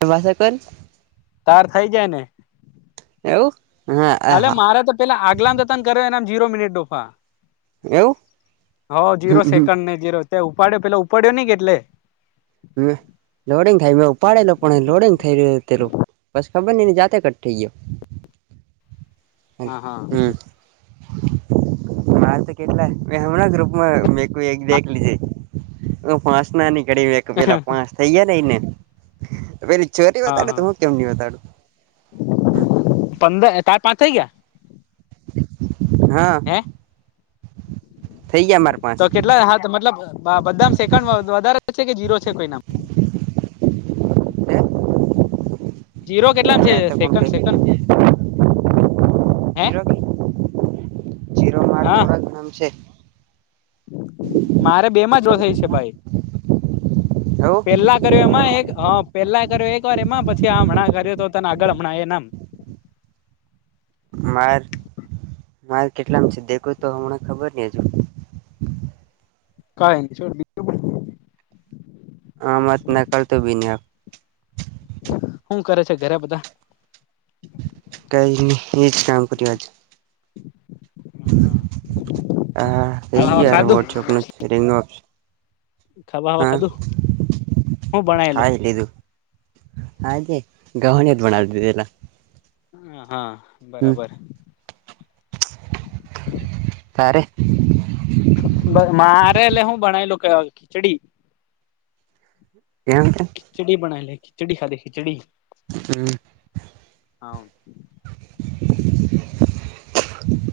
[unintelligible] કોન તાર થઈ જાય ને. એવું. હા આ અલે હા મારે તો પેલા આગલા તન કર્યોને એમાં જીરો મિનિટ ડોફા. હવ જીરો એવું સેકન્ડ ને જીરો ત્યાં ઉપાડ્યો પેલો ઉપાડ્યો નઈ એટલે. હા લોડીંગ થયેલું ઉપાડેલો પણ લોડિંગ થઈ રહ્યું એટલે. પછી ખબર નઈ એની જાતે કટ થઈ ગ્યો હમમ હા હા હમમ. મારે તો કેટલા મે હમણાં ગ્રુપમાં મેક્યુ એક બેક લીએ. હા પાસ ના નીકળે એને એક પેલા પાસ થઈ ગ્યા ને એને તો પેલી ચોરી હા બતાડે તો હા હું કેમ નહીં વતાડું પંદર ટાટા કઈ ગ્યા. હા. હે થઈ ગયા મારે પાંચ તો કેટલા હાથ મતલબ બધા ને સેકન્ડ વ વધારે છે કે જીરો છે કોઈ ના હવે જીરો કેટલામ છે આ તો કોણ સેકન્ડ કઈ સેકન્ડ. હે જીરો કે હા. નામ છે. મારે બે માં જ [unintelligible] છે ભાઈ. હવ પેલા કર્યો એમાં એક પેલા કર્યો એક વાર એમાં પછી હમણાં કર્યો તો તને આગળ હમણાં એ ના માં માર માર કેટલામ છે દેખો તો હમણાં ખબર નય હજુ. કાઇ ન ઇ [unintelligible] [inaudible] હુ કરે છે ઘરે બધા કઈ ન એ જ કામ કર આજ [inaudible] હા ખાધું ખાવા ખાવા હા ખાધું હું ખાય ભણાયેલું લિધુ [inaudible] હ હા હમ બરાબર તારે મારે એટલે હું બનાલઉ કે ખીચડી એમ કે ખીચડી બનાઈ લે ખીચડી ખાલી ખીચડી હમ્મ હા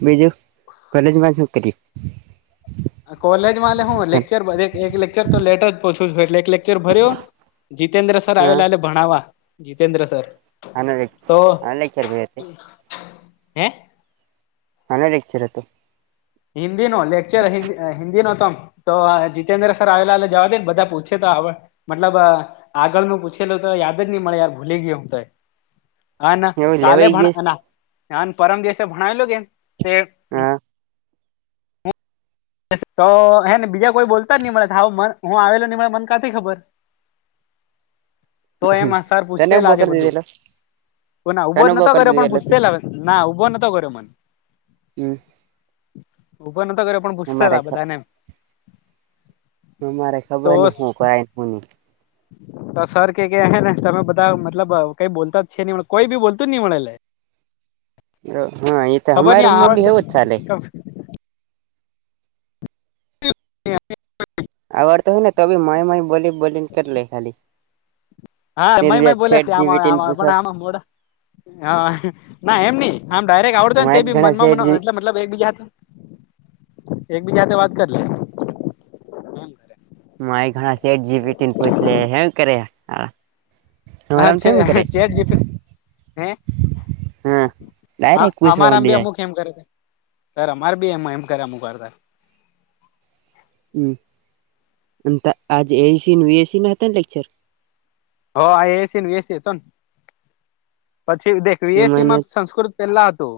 બીજું કોલેજમાં શું કર્યું કોલેજ માંલે હું લેક્ચર એક લેક્ચર તો લેટર પોછું છું એટલે એક લેક્ચર ભર્યો જીતેન્દ્ર સર હા આવેલા એ ભણાવા જીતેન્દ્ર સર હન લ તો હન લખ્યારે ભીતે હે મેનુ લેક્ચર હતુ હિન્દી નો લેક્ચર હ હિન્દી નો તોમ તો જીતેન્દ્ર સર આવેલા જવા દે ને બધા પૂછે તો આવડ મતલબ આગળ નું પૂછેલું તો યાદ જ નહી મળે યાર ભૂલી ગય હું તો હન એવું કાલે લેવાઈ ગયું ભણ પરમ દિવસે ભણેલો કેે તે હા તો હે ને બીજા કોઈ બોલતા ની મળે મ હું આવેલો ની મળે મન કાંથી ખબર તો એમ સર તને પૂછલા છે ઉભો આજે કરી બધું દીધેલો ના ઉભો તને નતો કરી કર્યો પણ દીધેલો પૂછ તી લ ના ઉભો નતો કર્યો મને હમ ઉભા નતો કરયો પણ પૂછ મા હ મારે તો ખબને હુકરાયુ તુ તો સર કે કેને તમે બધા મતલબ કઈ બોલતા જ છે નહી કોઈ બી બોલું જ નઈ મળેલે હા એ તો ખબર નઈ હમા ઉમમાં આવડ ભી હો ચાલે [inaudible] આર તો હોય ને તોબી માય માય બોલી બોલીને કર લે ખાલી હા મ નિર્વ્યા ચેટ બોલ્યા આમાં જીપીટી ને આમાં આવે પૂછો પણ આમાં મોડા હા ના એમ નહ આમ ડાયરેક્ટ આવડતો હો માય ને બી ઘણા શેઠ મનમાં જી એટલે મતલબ એક બી જાતે એક બી જાતે વાત કર લે એમ માઈ ઘણા સેટ જીબી ટીન પૂછ લે હે કરે આ હરામ છે થેમ હે કરે ચેટ જીપીટી હે હા હ ડાયરેક્ટ પૂછવા અમારા મંડી આમબી જાય અમુક એમ કરે છે સર અમારે બી એમમાં એમ કર્યામ કરતા હમ અને આજ એસી વીએસી ના હતા ને લેક્ચર હ એસીએસી હતો ને પછી દેખ વીએસી એમાં માં સંસ્કૃત પેલા હતું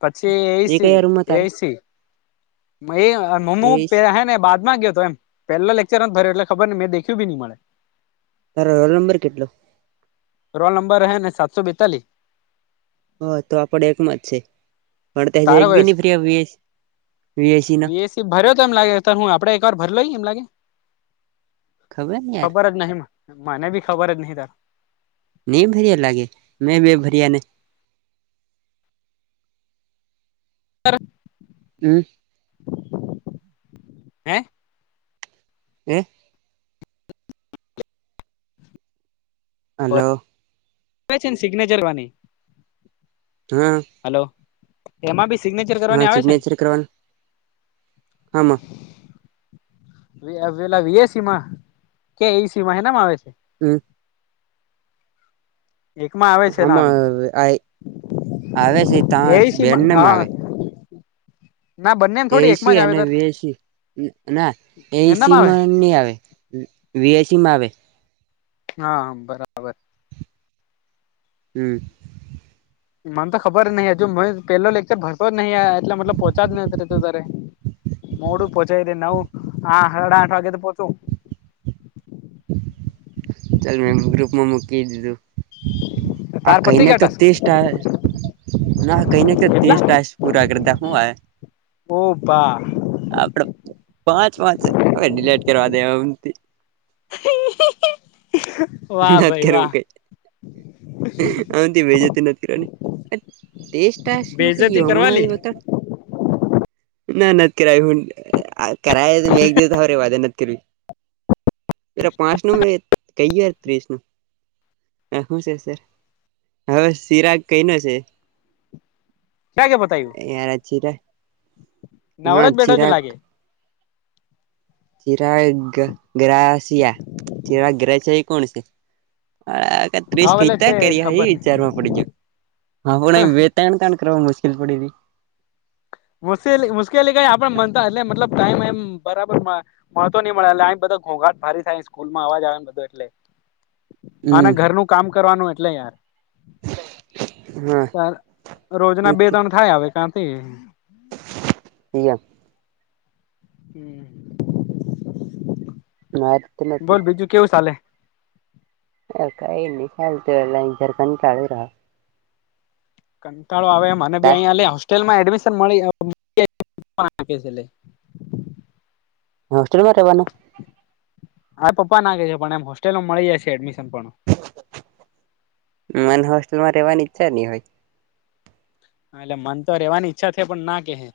પછી એ એસી કયા રૂમમાં તારે એસી એ મમ્મુ એસ પે હે ને બાદમાં ગયો હતો એમ પેલા લકચર ભર્યો એલે ખબર નેં દેખયુ નઈ મળે તારો રોલ નંબર કેટલો રોલ નંબર હે ને સાતસો બેતાલીસ હ તો આપડે એકમાં જ છે, પણ તારો એક બી કયો છે ન વીએસી નો ભર્યો તો એમ લાગે હું આપે એક વાર ભર લઈ એમ લાગે. ને યાર ખબર જ નહીં મને ભી ખબર જ નહી તાર નહી ભર્યા લાગે, મેં બે ભરિયા ને. [unintelligible] હમ્મ હે એ હલો. ઓ છેન સિગ્નેચર વાની. હા હલો એમાં બી સિગ્નેચર હા કરવાની આવે છેન? સિગ્નેચર કરવાનું હામાં વિઆ પેલા વી એ સી મા કે ઈ સી મા, હેનામા આવે છે. હમ્મ એકમાં આવે છે નાલ, હામાં આ આવે છે એ ત્યાં ઈ સી મા બેનનામાં હા આવે [inaudible] એ થોડી ઈ એકમાં સી જ આવે અને તાર વી એ સી, ના એ ઈ એનામાં સી આવે માં નહી આવે. વી એ સી માં આવે. હા બરાબર. હમ્મ મને તો ખબર નહીં, હજુ મેં પેલો લેક્ચર ભરતોજ નહીં, આ એટલે મતલબ, પોહોચા જ નથી હેતુ તારે. મોડું પોહોંચાય દે નવ, આ સાડા આઠ વાગે તો પોહોચુ. ચાલ મેં મેં ગ્રુપમાં મૂકી દીધુ. આ તાર પતી કહીને ગયા તો ટાસ્ક ટેસ્ટ આવે. ના કઈ ના કેટલા ટેસ્ટ આયે, પૂરા કરતા હુ આહે? ઓ બા આપડો પાંચ પાંચ, હવે ડિલેટ કરવા દે હમ્તી [unintelligible] ના અત્યારે વાહ એવુકે, અમતી બેઇજ્જતી નથી કરવાની. અ તેસ્ટ ટાસનુ કઈ, બેજતી હમના કરવાલી ઈ બતા ના નથ કરાયુ આત કરાયા તો મેં એક દિવસ હો રેવાડે નથ કરવી, પેરા પાંચ નું મે કહીયર ત્રીસ નુ હ શું છે સર, હવે સિરાગ કઈ ના છે? ક્યાં કે આયારા ચીરા નવરોજ બેટો છે લાગે. ચીરાગ ગ્રાસિયા, ચીરા ગ્રસિયા એ કોણ છે? તા ટ્વિસ હા ભલે છે કેતા કરયા હે ખબર નઈ વિચારવામા પડી ગયો, હા હો નહી વેત ત્રેન કણ કરવા મુશ્કેલ પડી વી. મુસેલી મુશ્કેલી કઈ આપડે મનતો એટલે મતલબ ટાઈમ એમ બરાબર વા મળતો નઈ મળે, આઈ બધો ઘોંઘાટ ભારી થાય, સ્કૂલમા અવાજ આવે, ને બધો એટલે અને હમ ઘરનું કામ કરવાનું, એટલે યાર. હા યાર, રોજ ના બે ત્રણ થાય આવે, કાંથી યા હમ્મ નાત નથી. કેવું સાલે? એ કઈ નહિ, શાંતિ હવે જરકને ચાળુરા કંટાળો આવે મનેબી રહ્યો અહીંયા, લે હોસ્ટેલમાં એડમિશન મળી [unintelligible] હોસ્ટેલમાં રહેવાનું? આ પપ્પા ના કે છે, પણ એમ હોસ્ટેલમાં મળી જાયછે, એડમિશન પણ મન હોસ્ટેલમાં રેવાની ઈચ્છા ની હોય. હા એટલે મન તો રહેવાની ઈચ્છા છે પણ ના કે હે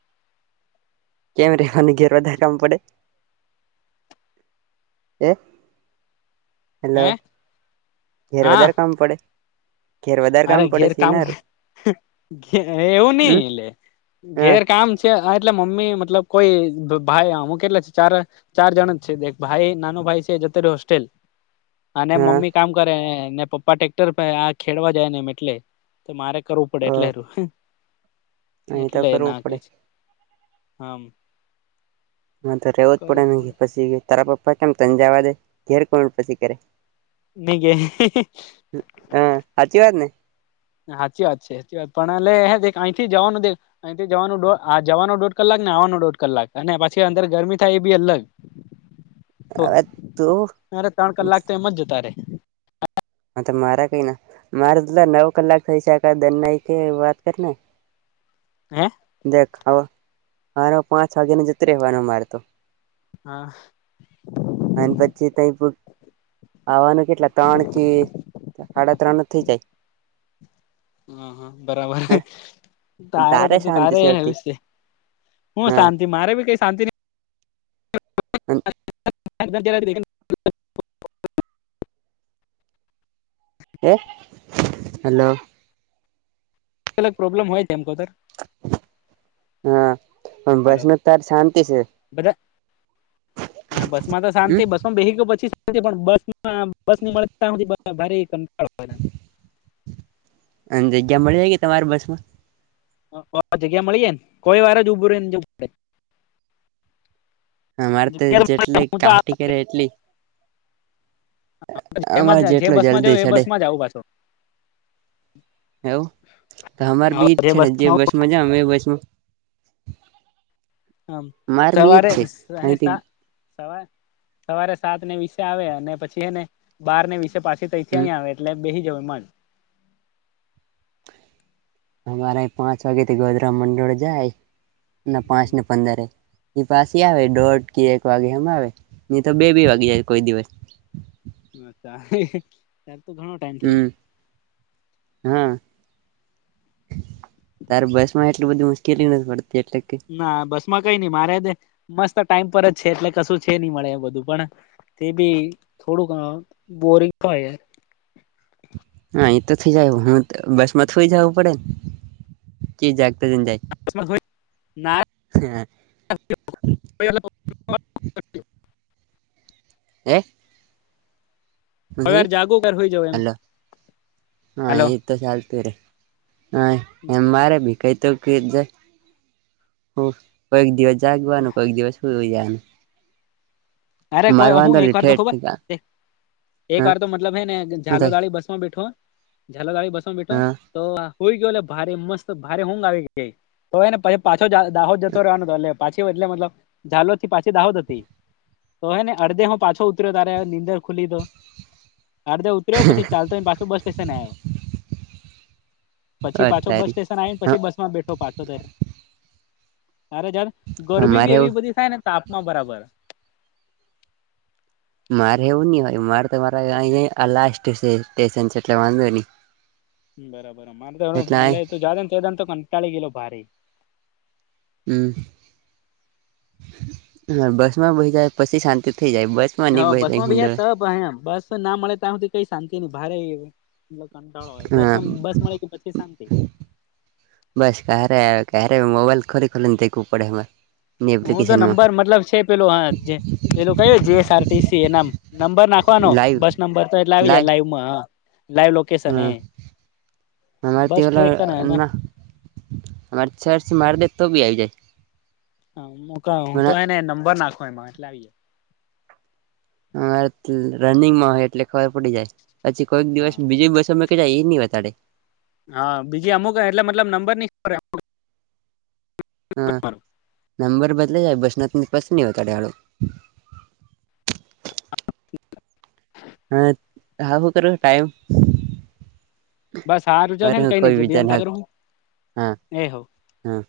કેમ રવાનું ઘેર બધા કામ પડે એ હેલો. હે ઘેર હા વધારે કામ પડે? ઘેર વધારે અરે કામ પડે ઘેર છે કામ એનારું એવું નઈ હમ એટે હા ઘેર કામ છે એટલે મમ્મી મતલબ કોઈ ભાઈ હું કેટલા ચારે ચાર જણ જ છે ભાઈ નાનો ભાઈ છે જતોરે હોસ્ટેલ અને હા મમ્મી કામ કરેને પપ્પા ટેક્ટર આ ખેડવા જાય ને એમ એટલે તો મારે કરવું પડે એટલે નહી તો એટલે કરવું ના કે પડે હમ્મ તો રહેવું જ પડે ને પછી તારા પપ્પા કેમ તંજાવા દે ઘેર કો પછી કરે. ની કેય હ હાચી વાત ને. સાચી વાત છે. પણ એલે અહીંથી જવાનું દે અહીંથી જવાનો જવાનો દોઢ કલાક ને આવવાનો દોઢ કલાક અને પછી અંદર ગરમી થાય એ બી અલગ. તો હવે તું અરે ત્રણ કલાક તો એમ જ જતા રે. હા તો મારા કઈ ના મારેલા નવ કલાક થઈ શ દ કે વાત કરી ને. હે દેખ હો મારો પાંચ વાગ્યાને જત રહેવાનો અમાર તો. હા અને પછી ત આવાનું કેટલા ત્રણ કે હાડા ત્રણ થઇ જાય. હ બરાબર. જાય તાર તારે તો શાંતિ તારે છેતી હશે. હું હા શાંતિ મારે બી કઈ શાંતિ ની [inaudible] [unintelligible] હે હલો. અગ પ્રોબ્લેમ હોય એમ હા પણ બસ હાલો ન તારી શાંતિ છે. બધા હા બસ તો હમ શાંતી બસ બેહ પછી પણ બસ બસ ની મળ ભ કંળય અને જગ્યા મળી જાય કે તમારા બસ માં જગ્યા મળી જાય. કોઈ વાર જ ઊભું રેને જવું પડે અમારે તો જેટલી હું તો કા્ટી કરે એટલી જેમાં અમારે જે જેટલો બસ માં જ જલ્દી એ ચડે બસ માં જ આવું પાછો. એવુ તો હર ભીચ છે ને જે બસ મજા આવે બસમાં. હમ્મ માર બી ઈજ સવારે છે અને અહીંથી સા સવા સવારે સાત ને વિશે આવે. અને પછી એને બાર ને વિસે પાછી હમ તાથીં આવે એટલે બેહી જાવાનું અમારે પાંચ વાગેથી ગોધરા મંડળ જાય. અને પાંચ એમ ને જ પંદરે એની પાછી આવે દોઢ કે એક વાગે એમ આવે. ને તો બે બી વાગે જાય કોઈ દિવસ. અચ્છા. તાર તો ઘણો ટાઈમ થઇ હમ્મ. જાય હા. તારે બસ માં એટલી બધી મુશ્કેલી નથી પડતી એટલે કે ના બસ માં કઈ નઈ મારે મસ્ત ટાઈમ પર જ છે. એટલે કશું છે નહી મળે એ બધું પણ તે ભી થોડું ઘ બોરિંગ થાય હા એ તો થઇ જાય. હું બસ માં થઈ જવું પડે ને કે જાગતા જને જાય. ના હે જાગુ કર હોય જવ એમ હલો હ હાલો એ તો ચાલતુ રે હ એમ મારે ભી કઈતો કે કોઈક દિવસ જાગવાનું કોઈક દિવસ સુઈ જવાનું. અરે કોઈ માર હું વાંધો એક ને વાર તો ઠેઠ ખબર એક હા વાર તો મતલબ હે ને હું ઝાલોદવાળી બસ માં બેઠો ઝાલોદવાળી બસ બેઠો થાય તો હોય ગયો ભારે મસ્ત ભારે ઊઘ આવી ગઈ તો એને પછ પાછો દાહોદ જતો રહેવાનો હતો એ પાછી એટલે મતલબ ઝાલોદ થી પાછી દાહોદ હતી. તો હ ને અડધે હુ પાછો ઉતર્યો તારે નીંદર ખુલી તો અડધે પછી ચાલતો પાછું બસ સ્ટેશન આવ્યો. પછી હા પાછો બસ તારી સ્ટેશન આવીને હા પછી બસ માં બેઠો પાછો ત તારે જાર ગરમી મારે બી એવું એવી બધી થાય ને તાપમા બરાબર મારે એવું નહી હોય મારે તો મારા લાસ્ટ સ્ટેશન એટલે વાંધો નહી. બરાબર એટલે આ મારે જા તો કંટાળી કિલો ભારે. હમ હ બસ માં બહી જાય પછી શાંતિ થઇ જાય બસ. માની ભય તહીં હુંદય પણ બસ ના મળે ત્યા સુધી કઈ શાંતિ ન ભારે આવી. એ કંટાળો હોય બસ હા બસ મળે કે પછી શાંતિ. બસ કારે ક્યારે મોબાઈલ ખોલી ખોલને દેખવું પડે મારે હું તો નંબર મતલબ છે પેલો હા જે પેલું કય જીએસ આરટીસી એના નંબર નાખવાનો લાઈવ બસ નંબર તો એટલે આવી જાય લાઈવમાં હ. લાઈવ લોક હ અમારે બસ ત્યાં ટ્રેક ઓલા ને એને એમના મચ્છરથી મારી દે તો બી આવી જાય. હ ક હું તો એને નંબર નાખો એમાં એટલે આવીે. હ રનિંગ માં હોય એટલે ખબર પડી જાય પછી કોઈક દિવસ હા બીજી બસ જાય એ ની બતાડે હા બીજી અમુક એટલે મલબ નંબર ની પડે હા નંબર બદલય જાય બસનાથની પાસે બસ નહી બતાડૅ હાળો. હ હા હું કરો ટાઈમ. બસ હ રજલને અરે કઈ ન કોઈ જ વિચાર એ હો હમ